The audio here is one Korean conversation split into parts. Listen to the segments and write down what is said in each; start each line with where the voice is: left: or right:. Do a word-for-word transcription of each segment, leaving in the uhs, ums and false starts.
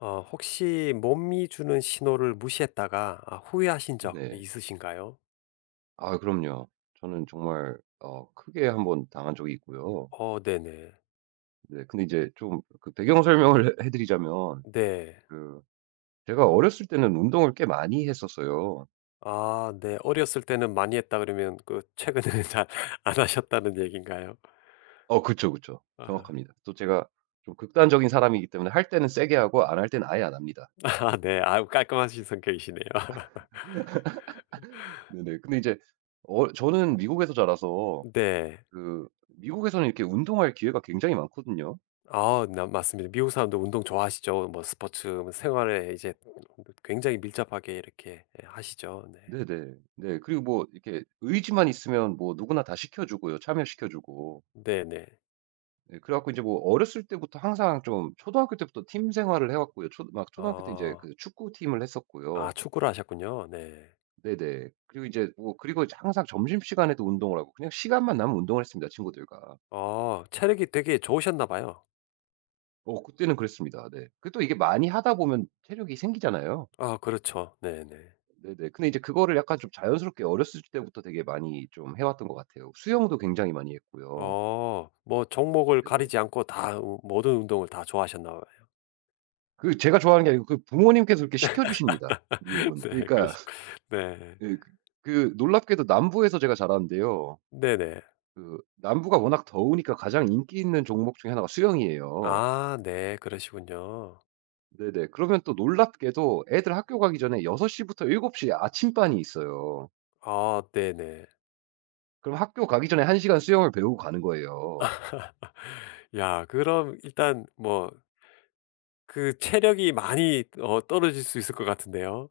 left: 어, 혹시 몸이 주는 신호를 무시했다가 아, 후회하신 적
right: 네네.
left: 있으신가요?
right: 아 그럼요. 저는 정말 어 크게 한번 당한 적이 있고요.
left: 어, 네네.
right: 네, 근데 이제 좀 그 배경 설명을 해 드리자면
left: 네.
right: 그 제가 어렸을 때는 운동을 꽤 많이 했었어요.
left: 아, 네. 어렸을 때는 많이 했다 그러면 그 최근에는 잘 안 하셨다는 얘기인가요?
right: 어 그쵸, 그쵸.
left: 아,
right: 정확합니다. 또 제가 좀 극단적인 사람이기 때문에 할 때는 세게 하고 안 할 때는 아예 안 합니다.
left: 아, 네. 아 깔끔하신 성격이시네요.
right: 네네. 근데 이제 어 저는 미국에서 자라서
left: 네.
right: 그 미국에서는 이렇게 운동할 기회가 굉장히 많거든요.
left: 아, 나- 맞습니다. 미국 사람들 운동 좋아하시죠? 뭐 스포츠 뭐 생활에 이제 굉장히 밀접하게 이렇게 예, 하시죠. 네.
right: 네네. 네. 그리고 뭐 이렇게 의지만 있으면 뭐 누구나 다 시켜 주고요. 참여시켜 주고.
left: 네네.
right: 네, 그래 갖고 이제 뭐 어렸을 때부터 항상 좀 초등학교 때부터 팀 생활을 해 왔고요. 초 막 초등학교 때 이제
left: 어,
right: 그 축구팀을 했었고요.
left: 아, 축구를 하셨군요. 네.
right: 네네. 그리고 이제 뭐 그리고 이제 항상 점심시간에도 운동을 하고 그냥 시간만 나면 운동을 했습니다, 친구들과.
left: 아 체력이 되게 좋으셨나 봐요.
right: 어 그때는 그랬습니다. 네. 그 또 이게 많이 하다 보면 체력이 생기잖아요.
left: 아 그렇죠. 네네.
right: 네네. 근데 이제 그거를 약간 좀 자연스럽게 어렸을 때부터 되게 많이 좀 해 왔던 것 같아요. 수영도 굉장히 많이 했고요.
left: 어 뭐 종목을
right: 네네.
left: 가리지 않고 다 우 모든 운동을 다 좋아하셨나 봐요.
right: 그 제가 좋아하는 게 아니고 그 부모님께서 이렇게 시켜 주십니다, 미국은.
left: 네
right: 그러니까
left: 그러시 네.
right: 예. 그 그 놀랍게도 남부에서 제가 자랐는데요.
left: 네네.
right: 그 남부가 워낙 더우니까 가장 인기 있는 종목 중에 하나가 수영이에요.
left: 아 네 그러시군요.
right: 네네. 그러면 또 놀랍게도 애들 학교 가기 전에 여섯 시부터 일곱 시에 아침반이 있어요.
left: 아 네네.
right: 그럼 학교 가기 전에 한 시간 수영을 배우고 가는 거예요.
left: 야 그럼 일단 뭐 그 체력이 많이 어 떨어질 수 있을 것 같은데요.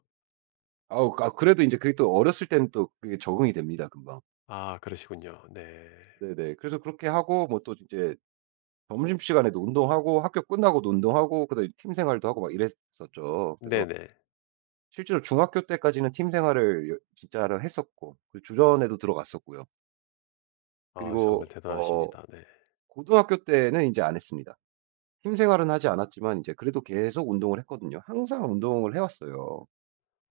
right: 아우, 아 그래도 이제 그게 또 어렸을 때는 또 그게 적응이 됩니다, 금방.
left: 아 그러시군요. 네.
right: 네네. 그래서 그렇게 하고 뭐 또 이제 점심시간에도 운동하고 학교 끝나고도 운동하고 그다음에 팀 생활도 하고 막 이랬었죠. 그래서
left: 네네.
right: 실제로 중학교 때까지는 팀 생활을 여 진짜로 했었고 그 주전에도 들어갔었고요.
left: 아 정말
right: 그리고 어
left: 대단하십니다. 네.
right: 고등학교 때는 인제 안 했습니다. 팀 생활은 하지 않았지만 인제 그래도 계속 운동을 했거든요. 항상 운동을 해 왔어요.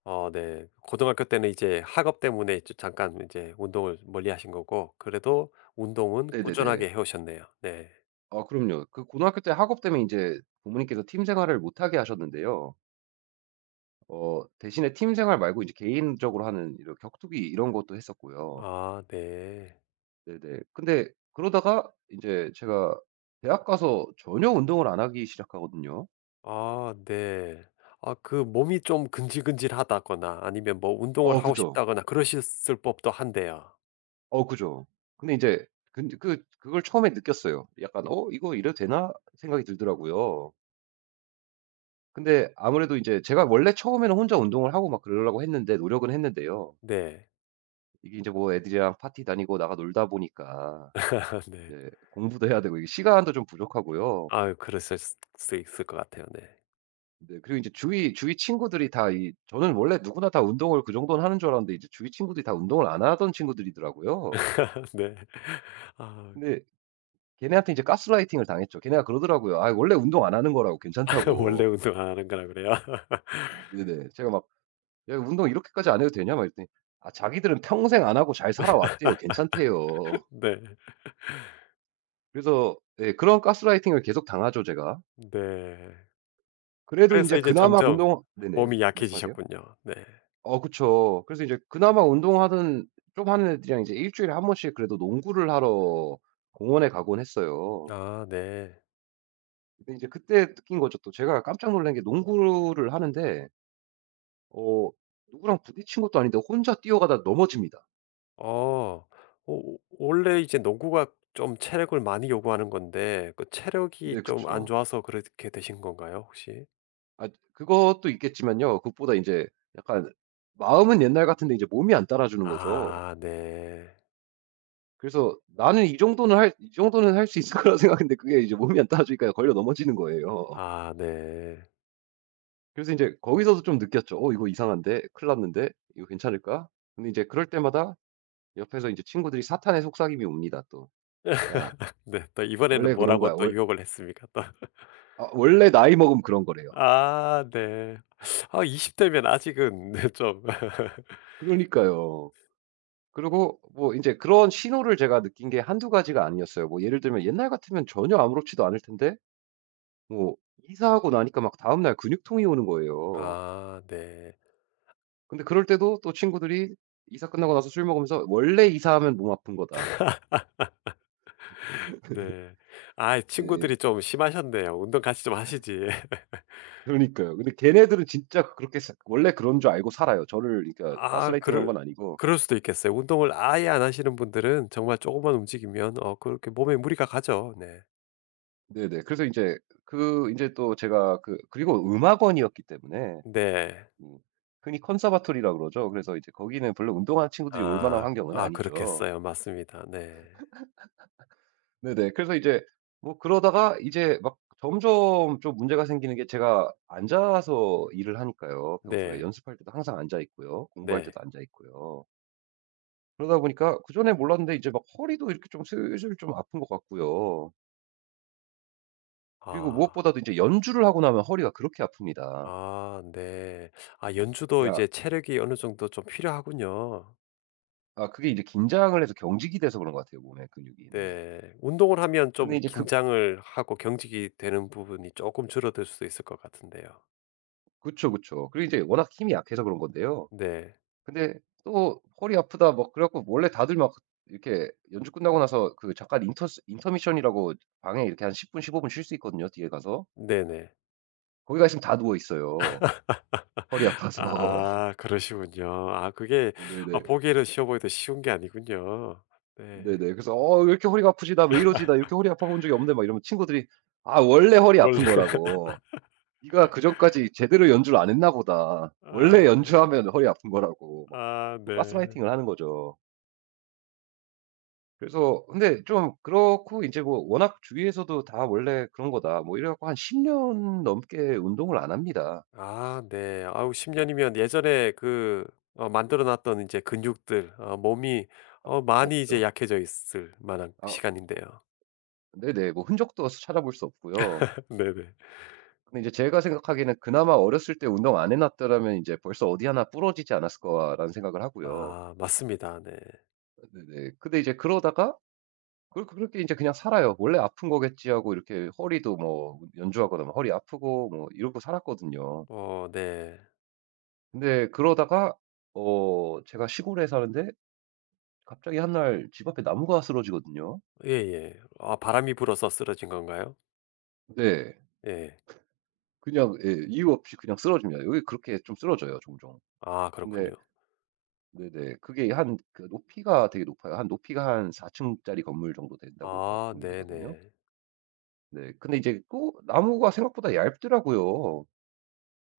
left: 어 네. 고등학교 때는 이제 학업 때문에 이제 잠깐 이제 운동을 멀리하신 거고 그래도 운동은
right: 네네네.
left: 꾸준하게 해 오셨네요. 네.
right: 아 그럼요. 그 고등학교 때 학업 때문에 인제 부모님께서 팀 생활을 못하게 하셨는데요. 어 대신에 팀 생활 말고 이제 개인적으로 하는 이런 격투기 이런 것도 했었고요.
left: 아 네.
right: 네네. 근데 그러다가 인제 제가 대학 가서 전혀 운동을 안 하기 시작하거든요.
left: 아 네. 아 그 몸이 좀 근질근질하다거나 아니면 뭐 운동을
right: 어
left: 하고
right: 그죠.
left: 싶다거나 그러셨을 법도 한데요.
right: 어 그죠. 근데 이제 근데 그 그걸 처음에 느꼈어요. 약간 '어 이거 이래도 되나?' 생각이 들더라고요. 근데 아무래도 이제 제가 원래 처음에는 혼자 운동을 하고 막 그러려고 했는데 노력은 했는데요.
left: 네.
right: 이게 이제 뭐 애들이랑 파티 다니고 나가 놀다 보니까
left: 네.
right: 이제 공부도 해야 되고 이게 시간도 좀 부족하고요.
left: 아 그랬을 수 있을 것 같아요. 네.
right: 네, 그리고 이제 주위 주위 친구들이 다 이 저는 원래 누구나 다 운동을 그 정도는 하는 줄 알았는데 이제 주위 친구들이 다 운동을 안 하던 친구들이더라고요.
left: 네. 아
right: 근데 걔네한테 이제 가스라이팅을 당했죠. 걔네가 그러더라고요. "아 원래 운동 안 하는 거라고
left: 원래
right: 괜찮다."고.
left: 운동 안 하는 거라 그래요?
right: 네네. 제가 막 "야 운동 이렇게까지 안 해도 되냐?" 막 이랬더니 "아 자기들은 평생 안 하고 잘 살아왔대요. 괜찮대요."
left: 네.
right: 그래서 예 그런 가스라이팅을 계속 당하죠 제가.
left: 네.
right: 그래도 이
left: 그래서
right: 제
left: 이제
right: 그나마
left: 점점
right: 운동 네네.
left: 몸이
right: 말씀하세요.
left: 약해지셨군요. 네.
right: 어 그쵸. 그래서 이제 그나마 운동하는 좀 하는 애들이랑 이제 일 주일에 한 번씩 그래도 농구를 하러 공원에 가곤 했어요.
left: 아 네.
right: 근데 이제 그때 느낀 거죠 또. 제가 깜짝 놀란 게 농구를 하는데 어 누구랑 부딪힌 것도 아닌데 혼자 뛰어가다 넘어집니다.
left: 어. 오 원래 이제 농구가 좀 체력을 많이 요구하는 건데 그 체력이
right: 네
left: 좀 안
right: 그쵸.
left: 좋아서 그렇게 되신 건가요 혹시?
right: 아 그것도 있겠지만요. 그것보다 인제 약간 마음은 옛날 같은데 이제 몸이 안 따라주는 거죠.
left: 아 네.
right: 그래서 '나는 이 정도는 할 이 정도는 할 수 있을 거라.' 생각했는데 그게 이제 몸이 안 따라주니까 걸려 넘어지는 거예요.
left: 아 네.
right: 그래서 인제 거기서도 좀 느꼈죠. '어 이거 이상한데? 큰일 났는데? 이거 괜찮을까?' 근데 이제 그럴 때마다 옆에서 이제 친구들이 사탄의 속삭임이 옵니다 또. "야
left: 네. 또 이번에는
right: 원래 그런
left: 뭐라고
right: 거야.
left: 또
right: 원
left: 유혹을 했습니까 또?
right: 아 원래 나이 먹으면 그런 거래요."
left: 아 네. 아 이십 대면 아직은 좀
right: 그러니까요. 그리고 뭐 인제 그런 신호를 제가 느낀 게 한두 가지가 아니었어요. 뭐 예를 들면 옛날 같으면 전혀 아무렇지도 않을 텐데 뭐 이사하고 나니까 막 다음날 근육통이 오는 거예요.
left: 아 네.
right: 근데 그럴 때도 또 친구들이 이사 끝나고 나서 술 먹으면서 "원래 이사하면 몸 아픈 거다."
left: 네. 아 친구들이
right: 예예.
left: 좀 심하셨네요. 운동 같이 좀 하시지.
right: 그러니까요. 근데 걔네들은 진짜 그렇게 생 원래 그런 줄 알고 살아요. 저를 그러니까
left: 아
right: 가스라이팅한 건
left: 그럴
right: 아니고.
left: 그럴 수도 있겠어요. 운동을 아예 안 하시는 분들은 정말 조금만 움직이면 어 그렇게 몸에 무리가 가죠. 네.
right: 네네. 그래서 인제 그 인제 또 제가 그 그리고 음악원이었기 때문에
left: 네.
right: 음. 흔히 컨서바토리라고 그러죠. 그래서 이제 거기는 별로 운동하는 친구들이 올 만한
left: 아.
right: 환경은
left: 아
right: 아니죠.
left: 그렇겠어요. 맞습니다. 네.
right: 네네. 그래서 이제 뭐 그러다가 이제 막 점점 좀 문제가 생기는 게 제가 앉아서 일을 하니까요. 평소에
left: 네.
right: 연습할 때도 항상 앉아 있고요. 공부할
left: 네.
right: 때도 앉아 있고요. 그러다 보니까 그전에 몰랐는데 이제 막 허리도 이렇게 좀 슬슬 좀 아픈 것 같고요. 그리고
left: 아.
right: 무엇보다도 이제 연주를 하고 나면 허리가 그렇게 아픕니다.
left: 아 네. 아 연주도
right: 야
left: 이제 체력이 어느 정도 좀 필요하군요.
right: 아 그게 이제 긴장을 해서 경직이 돼서 그런 것 같아요 몸의 근육이. 네네.
left: 네. 운동을 하면
right: 근데
left: 좀
right: 이제 그
left: 긴장을 하고 경직이 되는 부분이 조금 줄어들 수도 있을 것 같은데요.
right: 그쵸, 그쵸. 그리고 이제 워낙 힘이 약해서 그런 건데요.
left: 네.
right: 근데 또 "허리 아프다." 막 그래 갖고 원래 다들 막 이렇게 연주 끝나고 나서 그 잠깐 인터 인터미션이라고 방에 이렇게 한 십 분 십오 분 쉴 수 있거든요, 뒤에 가서.
left: 네네.
right: 거기 가 있으면 다 누워 있어요, 허리 아파서.
left: 아 그러시군요. 아 그게 아
right: 네네.
left: 보기에는 쉬워 보이도 쉬운 게 아니군요.
right: 네네.
left: 네.
right: 그래서 "어 왜 이렇게 허리가 아프지? 나 왜 이러지? 나 이렇게 허리 아파 본 적이 없는데." 막 이러면 친구들이 "아 원래 허리
left: 원래
right: 아픈 거라고. 네가 그전까지 제대로 연주를 안 했나 보다. 원래
left: 아
right: 연주하면 허리 아픈 거라고." 막
left: 아
right: 또
left: 네.
right: 가스라이팅을 하는 거죠. 그래서 근데 좀 그렇고 이제 뭐 워낙 주위에서도 "다 원래 그런 거다." 뭐 이래 갖고 한 십 년 넘게 운동을 안 합니다.
left: 아 네. 아우 십 년이면 예전에 그 어 만들어 놨던 이제 근육들 어 몸이 어 많이 이제
right: 없죠.
left: 약해져 있을 만한
right: 아 뭐
left: 시간인데요.
right: 네네. 뭐 흔적도 찾아볼 수 없고요.
left: 네네.
right: 근데 이제 제가 생각하기에는 그나마 어렸을 때 운동 안 해 놨더라면 이제 벌써 '어디 하나 부러지지 않았을 거라는 생각을 하고요.
left: 아 맞습니다. 네.
right: 네네. 근데 이제 그러다가 그렇게 그렇게 이제 그냥 살아요. '원래 아픈 거겠지.' 하고 이렇게 허리도 뭐 연주하거나 뭐 허리 아프고 뭐 이러고 살았거든요.
left: 어 네.
right: 근데 그러다가 어 제가 시골에 사는데 갑자기 한 날 집 앞에 나무가 쓰러지거든요.
left: 예예. 아 바람이 불어서 쓰러진 건가요?
right: 네.
left: 예.
right: 그냥 예 이유 없이 그냥 쓰러집니다. 여기 그렇게 좀 쓰러져요 종종.
left: 아
right: 근데
left: 그렇군요.
right: 네네. 그게 한 그 높이가 되게 높아요. 한 높이가 한 사 층짜리 건물 정도 된다고 봐
left: 아
right: 보면 되거든요.
left: 네네.
right: 네. 근데 이제 또 나무가 생각보다 얇더라고요.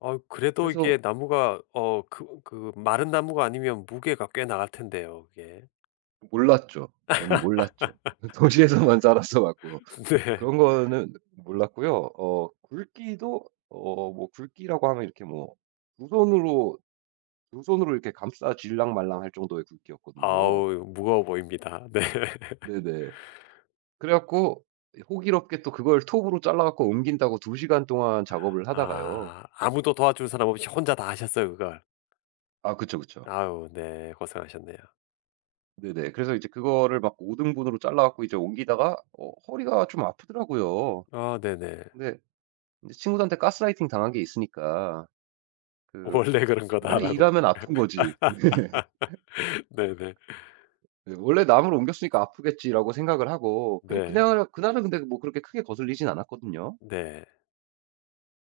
left: 어 그래도 이게
right: 그래서
left: 나무가 어 그 그 마른 나무가 아니면 무게가 꽤 나갈 텐데요 그게.
right: 몰랐죠. 저는 몰랐죠. 도시에서만 살았어 갖고
left: 네.
right: 그런 거는 몰랐고요. 어 굵기도 어 뭐 굵기라고 하면 이렇게 뭐 두 손으로 두 손으로 이렇게 감싸질랑 말랑 할 정도의 굵기였거든요.
left: 아우 무거워 보입니다. 네.
right: 네네. 그래 갖고 호기롭게 또 그걸 톱으로 잘라 갖고 옮긴다고 두 시간 동안 작업을 하다가요.
left: 아 아무도 도와줄 사람 없이 혼자 다 하셨어요 그걸.
right: 아 그쵸, 그쵸.
left: 아우 네 고생하셨네요.
right: 네네. 그래서 이제 그거를 막 오 등분으로 잘라 갖고 이제 옮기다가 어 허리가 좀 아프더라고요.
left: 아 네네.
right: 근데 이제 친구들한테 가스라이팅 당한 게 있으니까 그
left: '원래 그런
right: 원래
left: 거다.'라고.
right: 일하면 아픈 거지.
left: 네네.
right: 네. '원래 남을 옮겼으니까 아프겠지.'라고 생각을 하고 그냥
left: 네.
right: 그날 그날은 근데 뭐 그렇게 크게 거슬리진 않았거든요.
left: 네.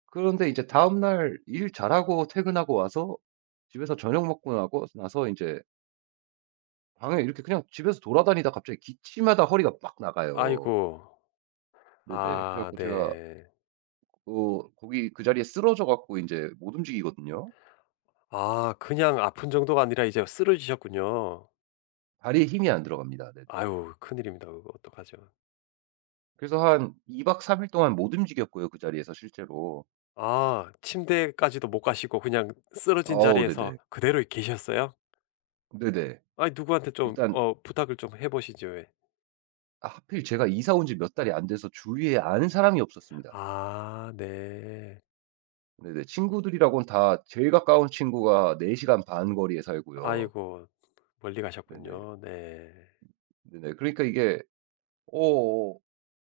right: 그런데 이제 다음날 일 잘하고 퇴근하고 와서 집에서 저녁 먹고 나고 나서 이제 방에 이렇게 그냥 집에서 돌아다니다 갑자기 기침하다 허리가 빡 나가요.
left: 아이고.
right: 네네. 그래
left: 아
right: 갖고 제가
left: 네.
right: 그 거기 그 자리에 쓰러져 갖고 이제 못 움직이거든요.
left: 아 그냥 아픈 정도가 아니라 이제 쓰러지셨군요.
right: 다리에 힘이 안 들어갑니다. 네네.
left: 아유 큰일입니다. 그거 어떡하죠.
right: 그래서 한 이 박 삼 일 동안 못 움직였고요, 그 자리에서 실제로.
left: 아 침대까지도 못 가시고 그냥 쓰러진
right: 아우
left: 자리에서
right: 네네.
left: 그대로 계셨어요?
right: 네네.
left: 아 누구한테 좀
right: 일단
left: 어 부탁을 좀 해보시죠 왜.
right: 하필 제가 이사 온 지 몇 달이 안 돼서 주위에 아는 사람이 없었습니다.
left: 아 네.
right: 네네. 친구들이라고는 다 제일 가까운 친구가 네 시간 반 거리에 살고요.
left: 아이고 멀리
right: 네네.
left: 가셨군요. 네.
right: 네네. 그러니까 이게 어어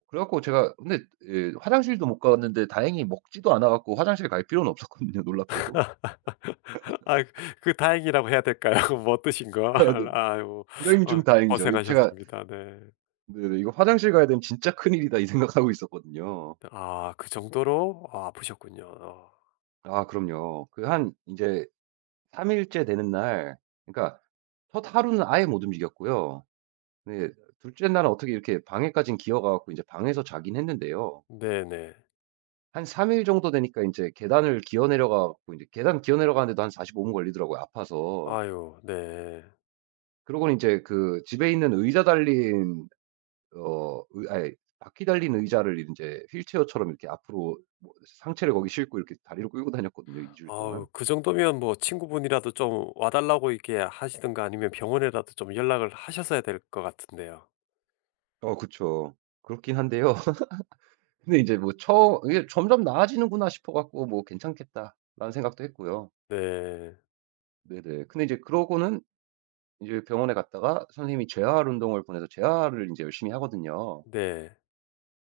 right: 그래 갖고 제가 근데 예 화장실도 못 갔는데 다행히 먹지도 않아 갖고 화장실 갈 필요는 없었거든요 놀랍게도.
left: 아 그 다행이라고 해야 될까요? 뭐 어떠신가?
right: 네. 네.
left: 아유
right: 불행 중
left: 아
right: 다행이죠. 이 제가
left: 고생하셨습니다. 네.
right: 네네 '이거 화장실 가야 되면 진짜 큰일이다.' 이 생각하고 있었거든요.
left: 아 그 정도로 아 아프셨군요. 어
right: 아 그럼요. 그 한 인제 삼 일째 되는 날 그러니까 첫 하루는 아예 못 움직였고요. 네. 둘째 날은 어떻게 이렇게 방에까진 기어가 갖고 인제 방에서 자긴 했는데요.
left: 네네.
right: 한 삼 일 정도 되니까 인제 계단을 기어 내려가 갖고 인제 계단 기어 내려가는데도 한 사십오 분 걸리더라고요, 아파서.
left: 아유 네.
right: 그러고는 인제 그 집에 있는 의자 달린 어 의 아이 바퀴 달린 의자를 인제 휠체어처럼 이렇게 앞으로 뭐 상체를 거기 싣고 이렇게 다리로 끌고 다녔거든요, 이 주일
left: 아우
right: 동안.
left: 그 정도면 뭐 친구분이라도 좀 와 달라고 이렇게 하시든가 아니면 병원에라도 좀 연락을 하셨어야 될 것 같은데요.
right: 어 그쵸. 그렇긴 한데요. 근데 이제 뭐 처 이게 '점점 나아지는구나.' 싶어 갖고 뭐 '괜찮겠다.'라는 생각도 했고요.
left: 네.
right: 네네. 근데 이제 그러고는 이제 병원에 갔다가 선생님이 재활 운동을 보내서 재활을 인제 열심히 하거든요.
left: 네.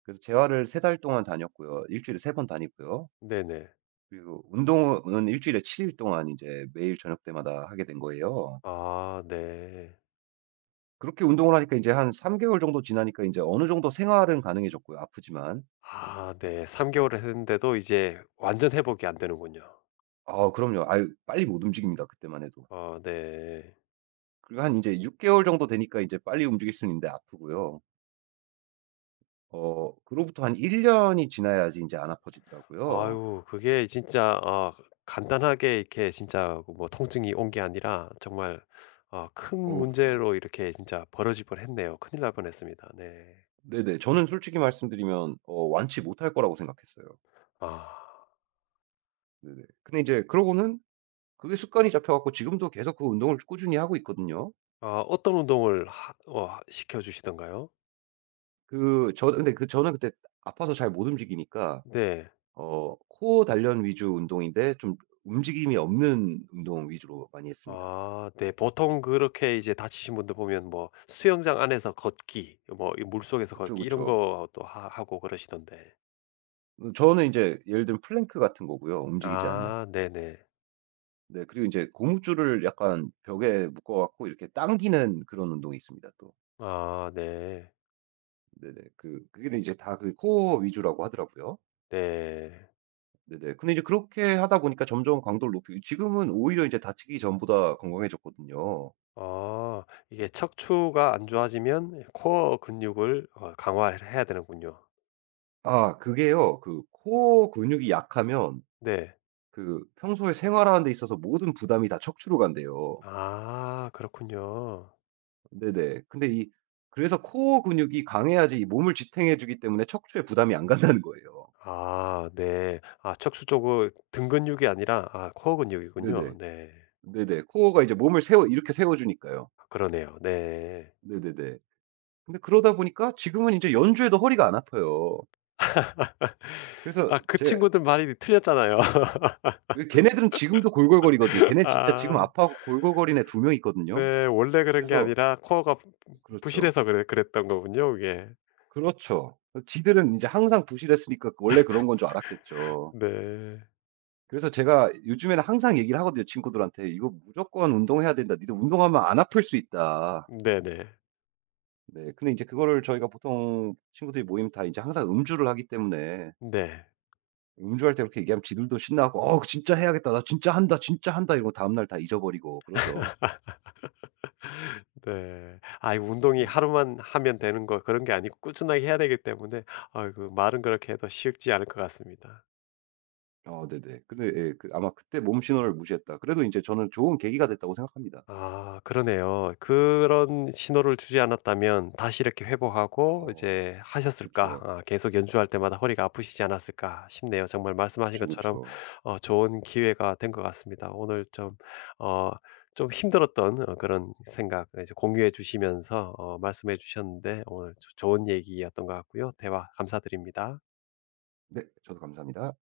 right: 그래서 재활을 삼 달 동안 다녔고요. 일 주일에 세 번 다니고요.
left: 네네.
right: 그리고 운동은 일 주일에 칠 일 동안 이제 매일 저녁 때마다 하게 된 거예요.
left: 아 네.
right: 그렇게 운동을 하니까 이제한 삼 개월 정도 지나니까 이제 어느 정도 생활은 가능해졌고요, 아프지만.
left: 아 네. 삼 개월을 했는데도 이제 완전 회복이 안 되는군요.
right: 아 그럼요. 아유 빨리 못 움직입니다, 그때만 해도.
left: 어 네.
right: 그리고 한 이제육 개월 정도 되니까 이제 빨리 움직일 수는 있는데 아프고요. 어 그로부터 한 일 년이 지나야지 이제 안 아파지더라고요.
left: 아유 그게 진짜 어 간단하게 이렇게 진짜 뭐 통증이 온 게 아니라 정말 어 큰
right: 어 그죠.
left: 문제로 이렇게 진짜 벌어질 뻔했네요. 큰일 날 뻔했습니다. 네.
right: 네네. 저는 솔직히 말씀드리면 어 완치 못할 거라고 생각했어요.
left: 아.
right: 네네. 근데 이제 그러고는 그게 습관이 잡혀갖고 지금도 계속 그 운동을 꾸준히 하고 있거든요.
left: 아 어떤 운동을 하 어 시켜 주시던가요?
right: 그 저 근데 그 저는 그때 아파서 잘 못 움직이니까
left: 네.
right: 어 코어 단련 위주 운동인데 좀 움직임이 없는 운동 위주로 많이 했습니다.
left: 아 네. 보통 그렇게 이제 다치신 분들 보면 뭐 수영장 안에서 걷기 뭐 이 물속에서
right: 그쵸,
left: 걷기 이런
right: 그쵸.
left: 것도 하 하고 그러시던데.
right: 어 저는 이제 예를 들면 플랭크 같은 거고요, 움직이지 않는.
left: 아 네네.
right: 네, 그리고 이제 고무줄을 약간 벽에 묶어 갖고 이렇게 당기는 그런 운동이 있습니다 또.
left: 아 네.
right: 네네. 그 그게 이제 다 그 코어 위주라고 하더라고요.
left: 네.
right: 네네. 근데 이제 그렇게 하다 보니까 점점 강도를 높이고 지금은 오히려 이제 다치기 전보다 건강해졌거든요.
left: 아 이게 척추가 안 좋아지면 코어 근육을 어 강화를 해야 되는군요.
right: 아 그게요. 그 코어 근육이 약하면
left: 네.
right: 그 평소에 생활하는 데 있어서 모든 부담이 다 척추로 간대요.
left: 아 그렇군요.
right: 네네. 근데 이 그래서 코어 근육이 강해야지 이 몸을 지탱해 주기 때문에 척추에 부담이 안 간다는 거예요.
left: 아 네. 아 척추 쪽은 등 근육이 아니라 아 코어 근육이군요.
right: 네네.
left: 네.
right: 네네. 코어가 이제 몸을 세워 이렇게 세워 주니까요.
left: 그러네요. 네.
right: 네네네. 근데 그러다 보니까 지금은 이제 연주해도 허리가 안 아파요. 그래서
left: 아 그
right: 제
left: 친구들 말이 틀렸잖아요.
right: 그 걔네들은 지금도 골골거리거든요. 걔네 진짜 지금
left: 아
right: 아파하고 골골거리는 애 두 명 있거든요.
left: 네. 원래 그런 게
right: 그래서
left: 아니라 코어가 부
right: 그렇죠.
left: 부실해서 그래 그랬던 거군요 그게.
right: 그렇죠. 어 지들은 인제 항상 부실했으니까 그 원래 그런 건줄 알았겠죠.
left: 네.
right: 그래서 제가 요즘에는 항상 얘기를 하거든요, 친구들한테. "이거 무조건 운동해야 된다. 니들 운동하면 안 아플 수 있다."
left: 네네.
right: 네. 근데 인제 그거를 저희가 보통 친구들이 모이면 다 인제 항상 음주를 하기 때문에
left: 네.
right: 음주할 때 그렇게 얘기하면 지들도 신나갖고 "어 진짜 해야겠다. 나 진짜 한다. 진짜 한다." 이러고 다음날 다 잊어버리고 그러죠.
left: 네. 아 이 운동이
right: 네네.
left: 하루만 하면 되는 거 그런 게 아니고 꾸준하게 해야 되기 때문에 아이고 말은 그렇게 해도 쉽지 않을 것 같습니다.
right: 어 네네. 근데 예 그 아마 그때 몸 신호를 무시했다. 그래도 이제 저는 좋은 계기가 됐다고 생각합니다.
left: 아 그러네요. 그런 신호를 주지 않았다면 다시 이렇게 회복하고
right: 어.
left: 이제 하셨을까?
right: 그쵸.
left: 아 계속 연주할 때마다 허리가 아프시지 않았을까 싶네요. 정말 말씀하신
right: 그쵸,
left: 것처럼
right: 그쵸.
left: 어 좋은 기회가 된 것 같습니다. 오늘 좀 어 좀 힘들었던 어 그런 생각 이제 공유해 주시면서 어 말씀해 주셨는데 오늘 좋은 얘기였던 것 같고요. 대화 감사드립니다.
right: 네. 저도 감사합니다.